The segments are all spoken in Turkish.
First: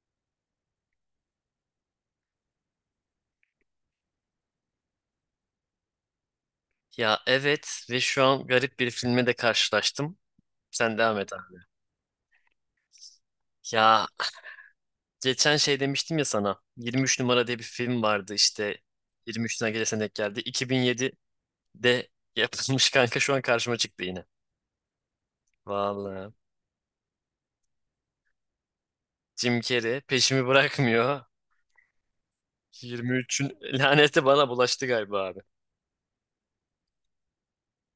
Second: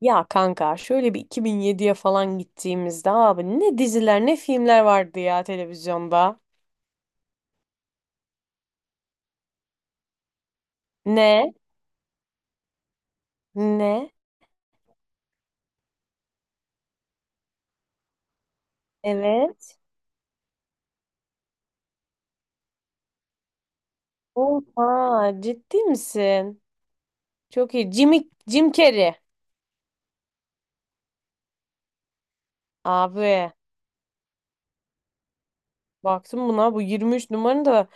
Ya kanka şöyle bir 2007'ye falan gittiğimizde abi ne diziler ne filmler vardı ya televizyonda. Ya, evet, ve şu an garip bir filme de karşılaştım. Sen devam et Ne? abi. Ya, Ne? geçen şey demiştim ya sana. 23 numara diye bir film vardı işte. 23'üne Evet. gelesen denk geldi. 2007'de yapılmış kanka, şu an karşıma çıktı yine. Oha, ciddi Vallahi. misin? Çok iyi. Jimmy, Jim Carrey. Jim Carrey peşimi bırakmıyor. Abi 23'ün laneti bana bulaştı galiba abi. baktım buna, bu 23 numaranın da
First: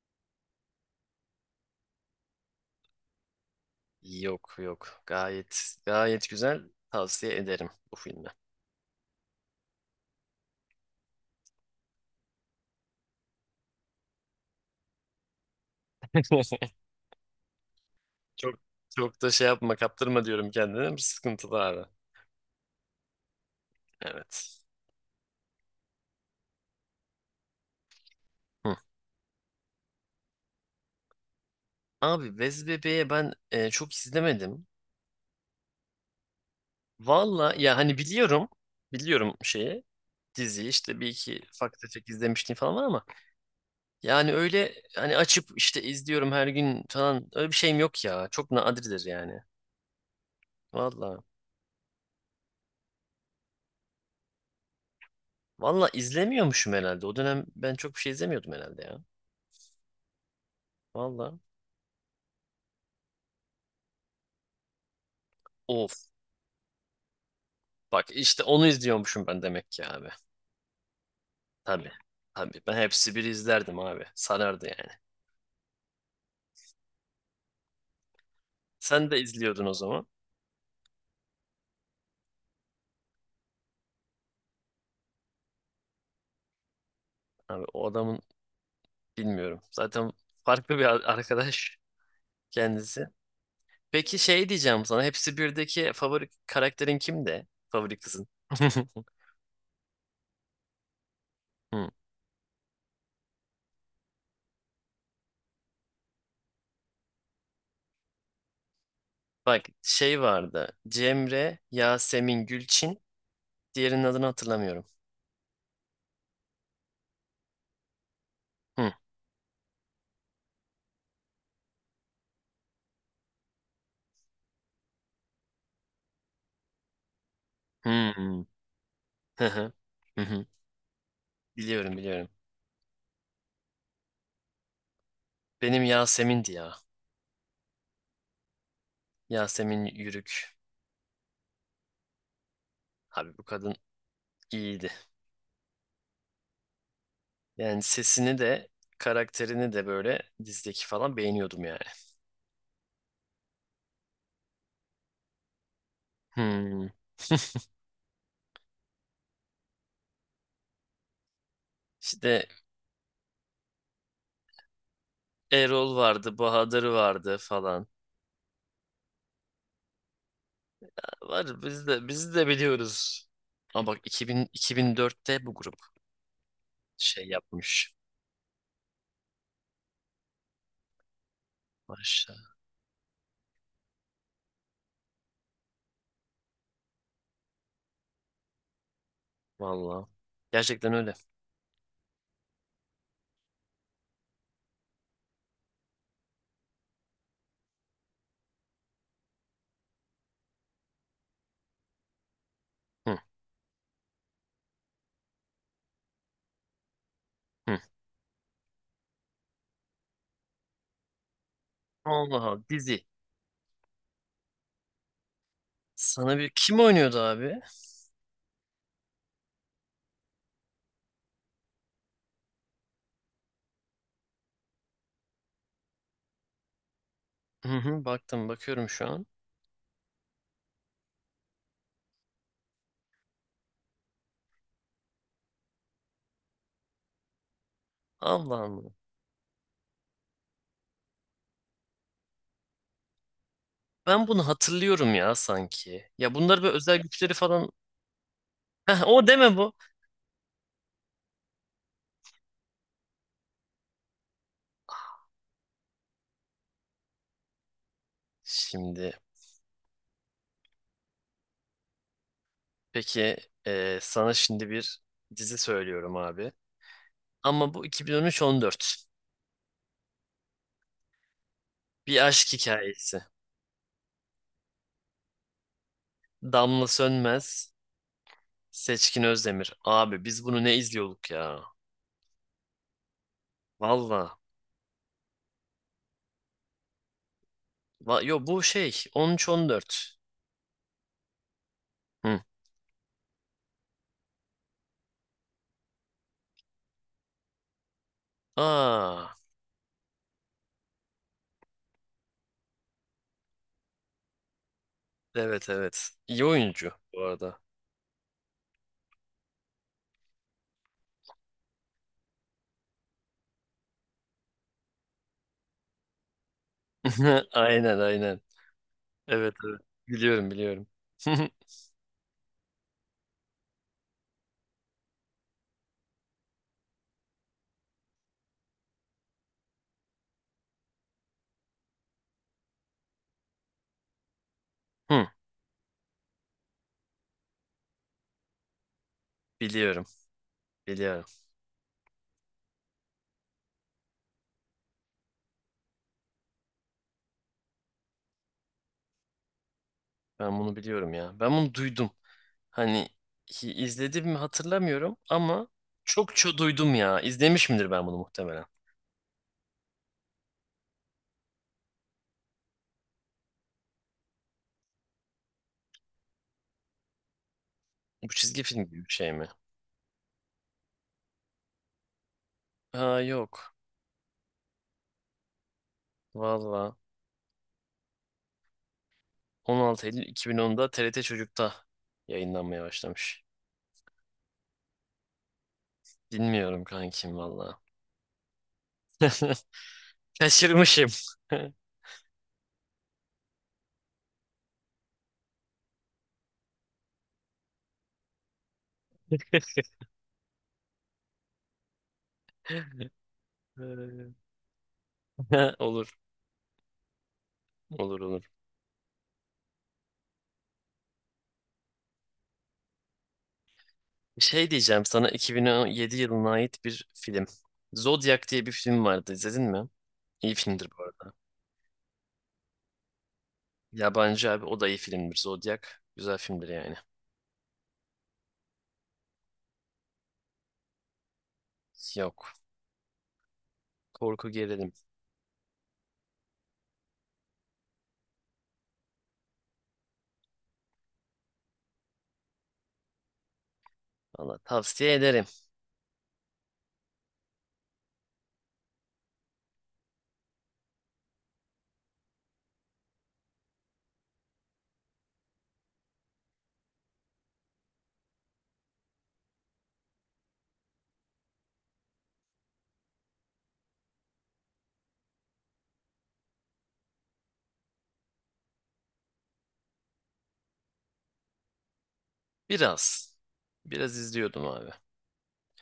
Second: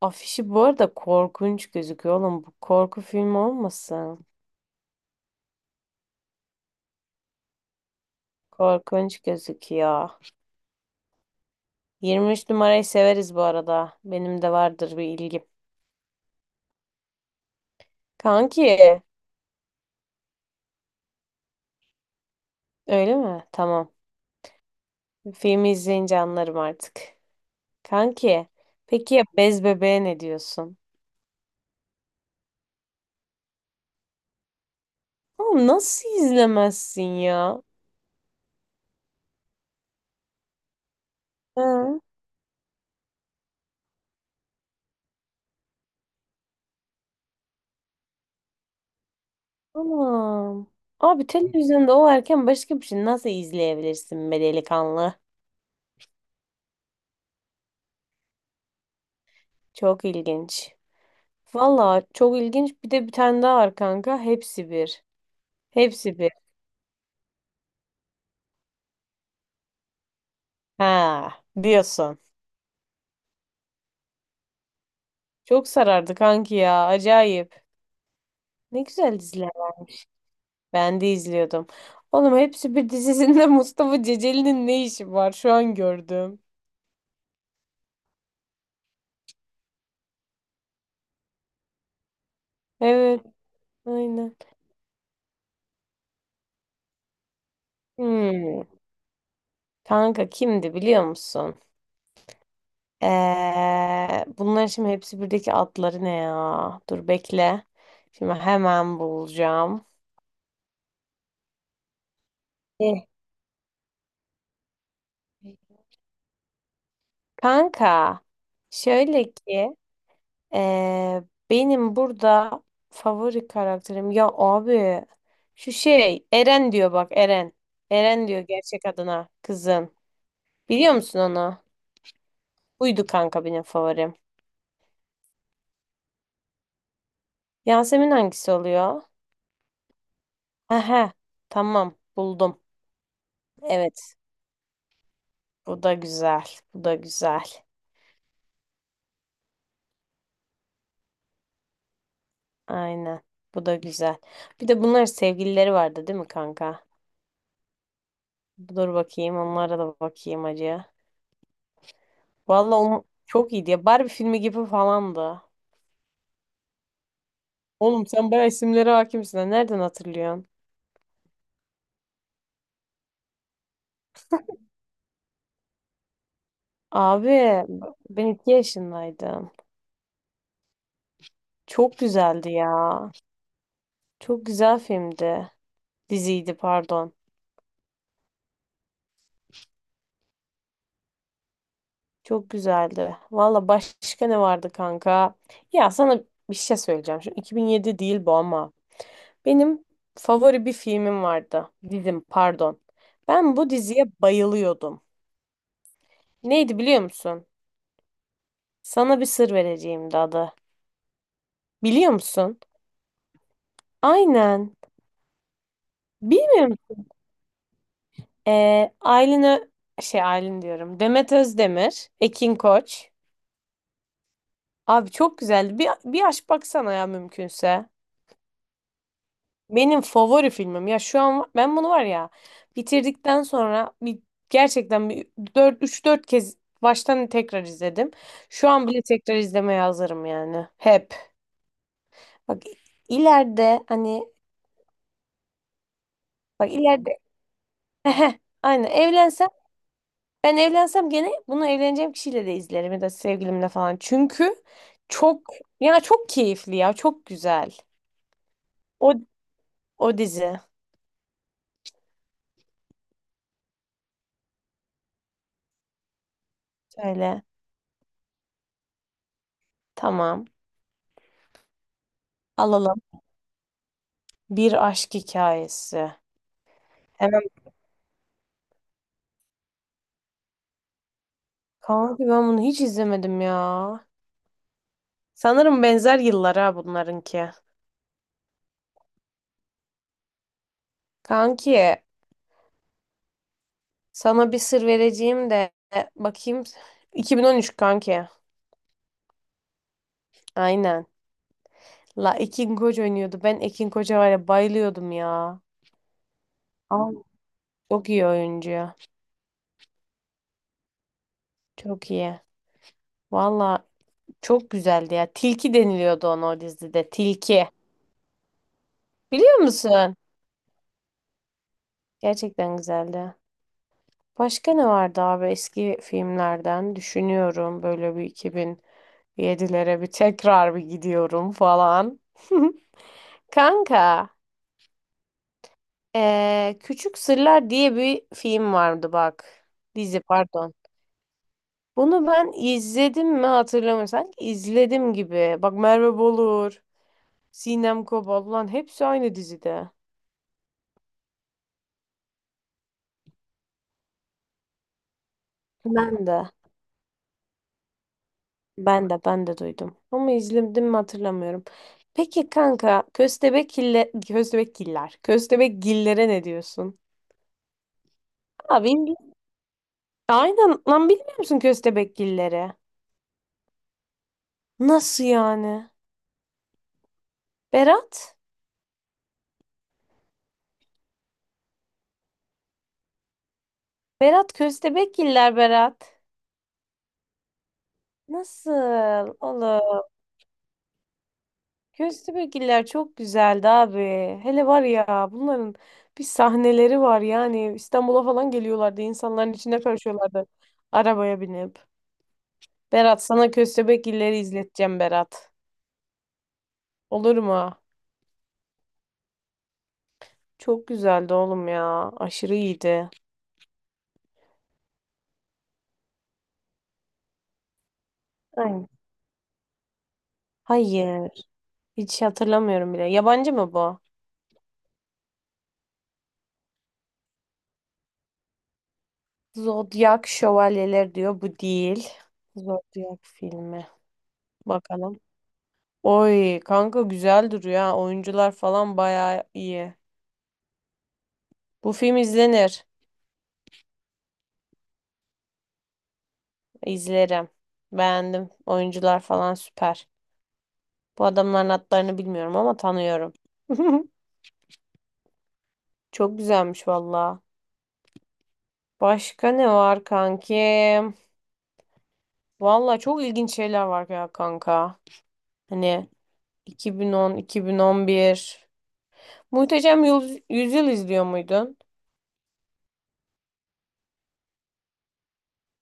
afişi bu arada korkunç gözüküyor oğlum. Bu korku filmi olmasın? Yok, yok. Gayet gayet güzel. Tavsiye ederim bu filmi. Korkunç gözüküyor. 23 numarayı severiz bu arada. Benim de vardır bir ilgim. Çok Kanki, çok da şey yapma, kaptırma diyorum kendine. Sıkıntılı abi. öyle mi? Tamam. Evet. Filmi izleyince anlarım artık. Kanki, Hı. peki ya Bez Bebeğe ne diyorsun? Abi, Bez Bebe'ye ben çok izlemedim. Oğlum nasıl izlemezsin Valla ya? ya, hani biliyorum. Biliyorum şeyi. Diziyi işte bir iki ufak Hı. tefek izlemiştim falan var ama yani öyle hani açıp işte izliyorum her gün falan, öyle bir şeyim yok ya. Çok nadirdir yani. Tamam. Valla. Abi televizyonda o erken başka bir şey nasıl izleyebilirsin be delikanlı? Valla izlemiyormuşum herhalde. O dönem ben çok bir şey izlemiyordum herhalde ya. Çok ilginç. Valla. Valla çok ilginç. Bir de bir tane daha var kanka. Hepsi bir. Of. Hepsi bir. Bak işte onu izliyormuşum ben demek ki abi. Ha, Tabii. diyorsun. Tabii. Ben hepsi bir izlerdim abi. Sarardı yani. Çok sarardı kanki ya. Acayip. Ne Sen güzel de diziler. izliyordun o zaman. Ben de izliyordum. Oğlum, hepsi bir dizisinde Mustafa Ceceli'nin ne işi var? Şu an gördüm. Abi o adamın... Bilmiyorum. Zaten farklı bir arkadaş kendisi. Evet, Peki aynen. şey diyeceğim sana. Hepsi birdeki favori karakterin kimdi? Favori kızın. Hmm. Kanka, kimdi biliyor musun? Hı. Bunların şimdi hepsi birdeki adları ne ya? Dur bekle. Şimdi hemen Bak bulacağım. şey vardı. Cemre, Yasemin, Gülçin. Eh. Diğerinin adını hatırlamıyorum. Kanka Hı. şöyle ki, Ee, benim burada favori karakterim ya abi, şu şey Eren diyor, bak, Eren. Eren diyor Hı. gerçek adına Hı hı. kızın. Hı hı. Biliyor musun onu? Biliyorum, biliyorum. Buydu kanka benim favorim. Benim Yasemin'di ya. Yasemin hangisi oluyor? Yasemin Yürük. Aha, tamam, buldum. Abi bu kadın Evet, iyiydi. bu da güzel. Bu da güzel. Yani sesini de karakterini de böyle dizdeki falan beğeniyordum yani. Aynen. Bu da güzel. Bir de bunlar sevgilileri vardı değil mi kanka? Hmm. Dur bakayım, onlara da bakayım acı. İşte Vallahi onu çok iyiydi ya. Barbie filmi gibi falandı. Erol vardı, Bahadır vardı falan. Oğlum, sen bayağı isimlere hakimsin, ha. Nereden hatırlıyorsun? Var, biz de biliyoruz. Ama bak 2000, 2004'te bu grup şey Abi yapmış. ben iki yaşındaydım. Çok güzeldi Maşallah. ya. Çok güzel filmdi. Diziydi, pardon. Vallahi. Gerçekten öyle. Çok güzeldi. Valla başka ne vardı kanka? Ya sana bir şey söyleyeceğim. Şimdi 2007 değil bu ama. Benim favori bir filmim vardı. Dizim, pardon. Hı, Ben bu diziye bayılıyordum. Neydi biliyor musun? hı. Sana bir sır vereceğim de adı. Biliyor Allah musun? Allah dizi. Aynen. Sana bir Bilmiyorum. Kim oynuyordu abi? Aylin Ö- şey Aylin diyorum. Demet Özdemir, Ekin Koç. Abi çok güzeldi. Bir aç baksana ya, Hı mümkünse. hı, bakıyorum şu an. Benim favori filmim. Ya şu an ben bunu var ya, bitirdikten sonra bir gerçekten bir 4 3-4 kez baştan tekrar izledim. Allah Şu an Allah. bile tekrar izlemeye hazırım yani. Hep. Bak ileride hani Ben bunu hatırlıyorum ya sanki. Ya bunlar bak, böyle özel ileride güçleri falan. Aynen Heh, o evlensem deme bu. ben evlensem, gene bunu evleneceğim kişiyle de izlerim ya da sevgilimle falan. Çünkü çok, ya çok keyifli, ya çok güzel. Şimdi O, o dizi. peki, sana şimdi bir dizi söylüyorum abi. Söyle. Ama bu 2013-14. Tamam. Bir aşk Alalım. hikayesi. Bir aşk hikayesi. Damla Hemen. Sönmez, Seçkin Özdemir. Abi biz bunu ne izliyorduk ya? Kanki, ben bunu hiç izlemedim ya. Valla. Sanırım benzer yıllara, ha, bunlarınki. Va yo bu şey 13-14. Kanki, Hı. sana bir sır vereceğim de bakayım. 2013 kanki. Aa, Aynen. La, Ekin Koç oynuyordu. Ben Ekin Koç'a var ya, bayılıyordum ya. evet, evet. İyi oyuncu Aa. bu arada. Çok iyi oyuncu. Çok iyi. Valla çok güzeldi ya. Tilki deniliyordu ona o dizide. Tilki. Aynen, aynen. Evet, Biliyor evet. musun? Biliyorum, biliyorum. Gerçekten güzeldi. Başka ne vardı abi eski filmlerden? Düşünüyorum, böyle bir 2007'lere bir tekrar bir gidiyorum falan. Kanka, Hı, Küçük Sırlar diye bir film vardı bak. biliyorum, Dizi, pardon. biliyorum. Bunu ben izledim mi hatırlamıyorum. Sanki izledim gibi. Bak, Merve Bolur, Sinem Kobal. Ulan hepsi aynı dizide. Ben bunu biliyorum ya. Ben bunu duydum. Hani izledim mi hatırlamıyorum ama Ben çok de, çok duydum ya. İzlemiş midir ben bunu muhtemelen? ben de duydum. Ama izledim mi hatırlamıyorum. Peki kanka, köstebekgillere ne diyorsun? Bu çizgi film Abi, gibi bir şey mi? aynen lan, bilmiyor musun köstebekgilleri? Ha yok. Nasıl yani? Valla Berat? 16 Eylül 2010'da TRT Çocuk'ta yayınlanmaya başlamış. Berat, köstebekgiller Berat. Bilmiyorum kankim valla. Nasıl oğlum? Kaçırmışım. Köstebekgiller çok güzeldi abi. Hele var ya, bunların bir sahneleri var yani, İstanbul'a falan geliyorlardı. İnsanların içine karışıyorlardı arabaya binip. Berat, sana Köstebek illeri izleteceğim Berat. Olur, Olur mu? olur, olur. Çok güzeldi oğlum ya. Aşırı iyiydi. Şey diyeceğim sana 2017 yılına ait bir film. Zodiac diye bir Aynen. film vardı. İzledin mi? İyi filmdir bu Hayır. arada. Hiç hatırlamıyorum bile. Yabancı mı bu? Yabancı abi, o da iyi filmdir. Zodiac güzel filmdir yani. Zodyak Şövalyeler diyor. Bu değil. Yok. Zodyak filmi. Korku gerilim. Bakalım. Oy kanka, güzel duruyor ha. Oyuncular falan bayağı iyi. Bu film izlenir. Valla tavsiye ederim. İzlerim. Beğendim. Oyuncular falan süper. Bu adamların adlarını bilmiyorum ama tanıyorum. Çok güzelmiş valla. Başka ne var kankim? Valla çok ilginç şeyler var ya kanka. Hani 2010, 2011. Muhteşem Yüzyıl izliyor muydun? Biraz. Biraz izliyordum abi.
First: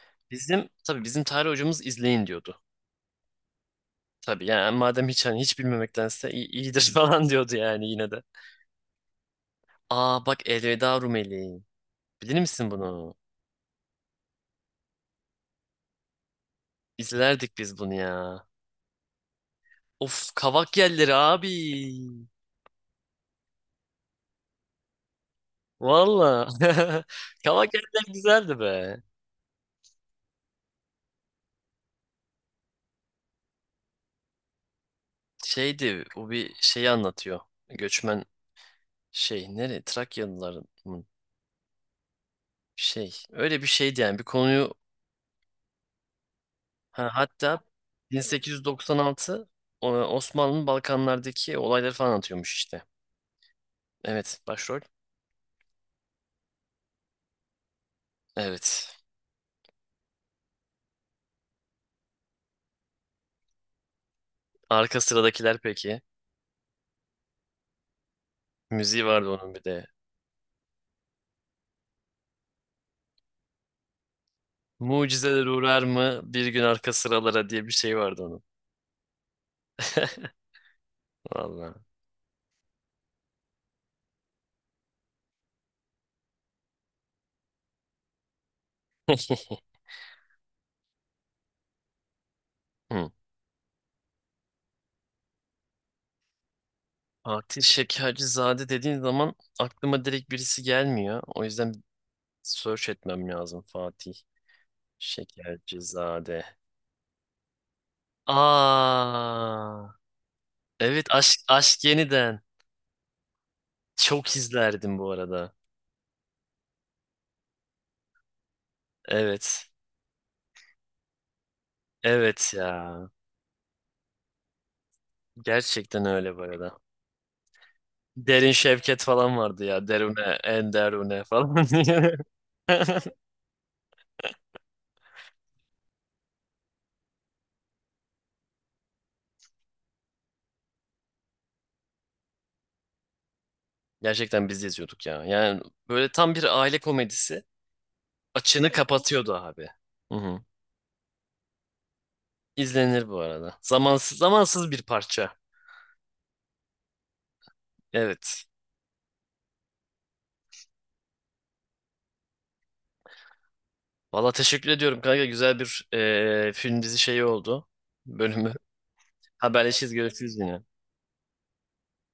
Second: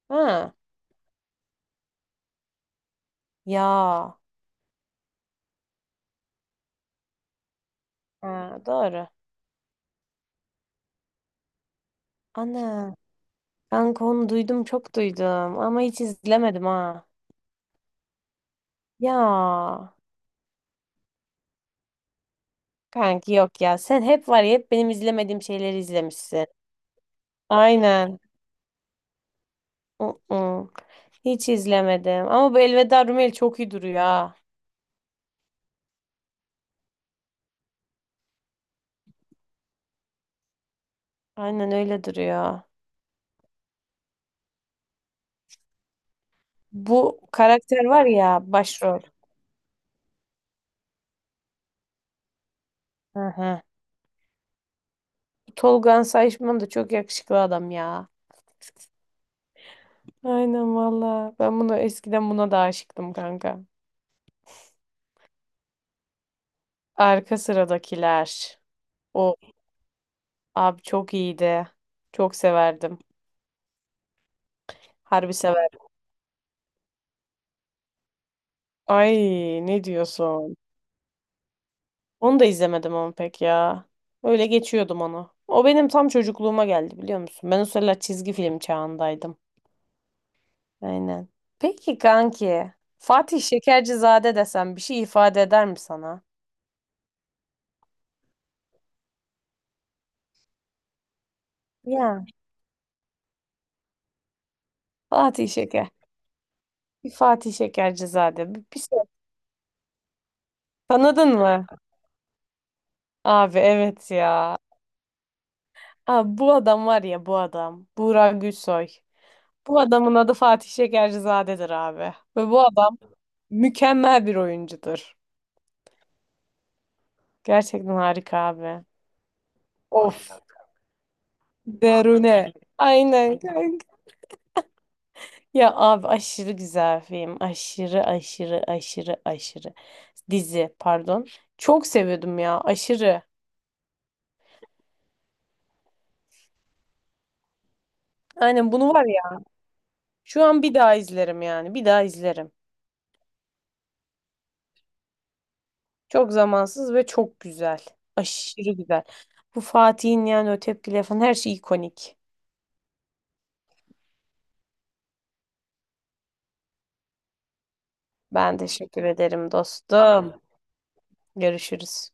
Ha. Bizim, tabii, bizim tarih hocamız izleyin diyordu. Ya. Tabii yani, madem hiç hani hiç bilmemektense iyidir falan diyordu yani yine de. Ha, doğru. Aa bak, Elveda Rumeli. Bilir misin Ana. bunu? Kanka, onu duydum, çok duydum ama hiç izlemedim ha. İzlerdik biz bunu ya. Ya. Of, kavak yelleri abi. Kanki yok ya. Sen hep var ya, hep benim izlemediğim şeyleri izlemişsin. Valla. Kavak yeller Aynen. güzeldi be. Uh-uh. Hiç izlemedim. Ama bu Elveda Rumeli çok iyi duruyor ha. Şeydi bu, bir şeyi anlatıyor. Göçmen şey, nere, Trakyalıların mı? Aynen öyle duruyor. Şey öyle bir şeydi yani, bir konuyu. Ha, Bu hatta karakter var ya, başrol. 1896 o- Osmanlı'nın Balkanlardaki olayları falan atıyormuş işte. Hı hı. Evet, başrol. Tolga Sayışman da çok yakışıklı adam ya. Evet. Aynen valla. Ben bunu eskiden, buna da aşıktım kanka. Arka sıradakiler peki. Arka sıradakiler. Müziği vardı O onun bir de. abi çok iyiydi. Çok severdim. Harbi Mucizeler severdim. uğrar mı bir gün arka sıralara diye bir şey vardı onun. Ay, ne diyorsun? Vallahi. Onu da izlemedim ama pek ya. Öyle geçiyordum onu. O benim tam çocukluğuma geldi, biliyor musun? Ben o sıralar çizgi film çağındaydım. Aynen. Peki kanki, Hı. Fatih Şekercizade desem bir şey ifade eder mi sana? Fatih Şekercizade dediğin zaman aklıma direkt birisi gelmiyor. O yüzden Ya. search etmem lazım Fatih Fatih Şeker. Şekercizade. Bir Fatih Şekercizade. Bir şey. Aa, evet, Tanıdın aşk mı? aşk yeniden. Abi evet Çok ya. izlerdim bu arada. Abi, bu adam var ya, bu adam. Buğra Gülsoy. Evet. Bu adamın adı Fatih Şekercizade'dir abi. Ve Evet bu adam ya. mükemmel bir oyuncudur. Gerçekten öyle bu arada. Gerçekten harika Derin abi. Şevket falan vardı ya. Derune, Of. en derune falan diye. Derune. Aynen kanka. Ya abi, aşırı güzel film. Aşırı aşırı aşırı aşırı. Dizi, pardon. Çok seviyordum ya, aşırı. Gerçekten biz yazıyorduk ya. Yani böyle tam bir aile komedisi. Açığını Aynen, bunu var kapatıyordu ya, abi. Hı hı. şu an bir daha izlerim yani. Bir daha izlerim. İzlenir bu arada. Zamansız, zamansız bir parça. Çok zamansız ve çok güzel. Evet. Aşırı güzel. Bu Fatih'in yani, o tepkileri falan, her şey ikonik. Valla teşekkür ediyorum kanka. Güzel bir film dizi şeyi oldu. Bölümü. Ben teşekkür ederim Haberleşiriz. dostum. Görüşürüz yine. Görüşürüz.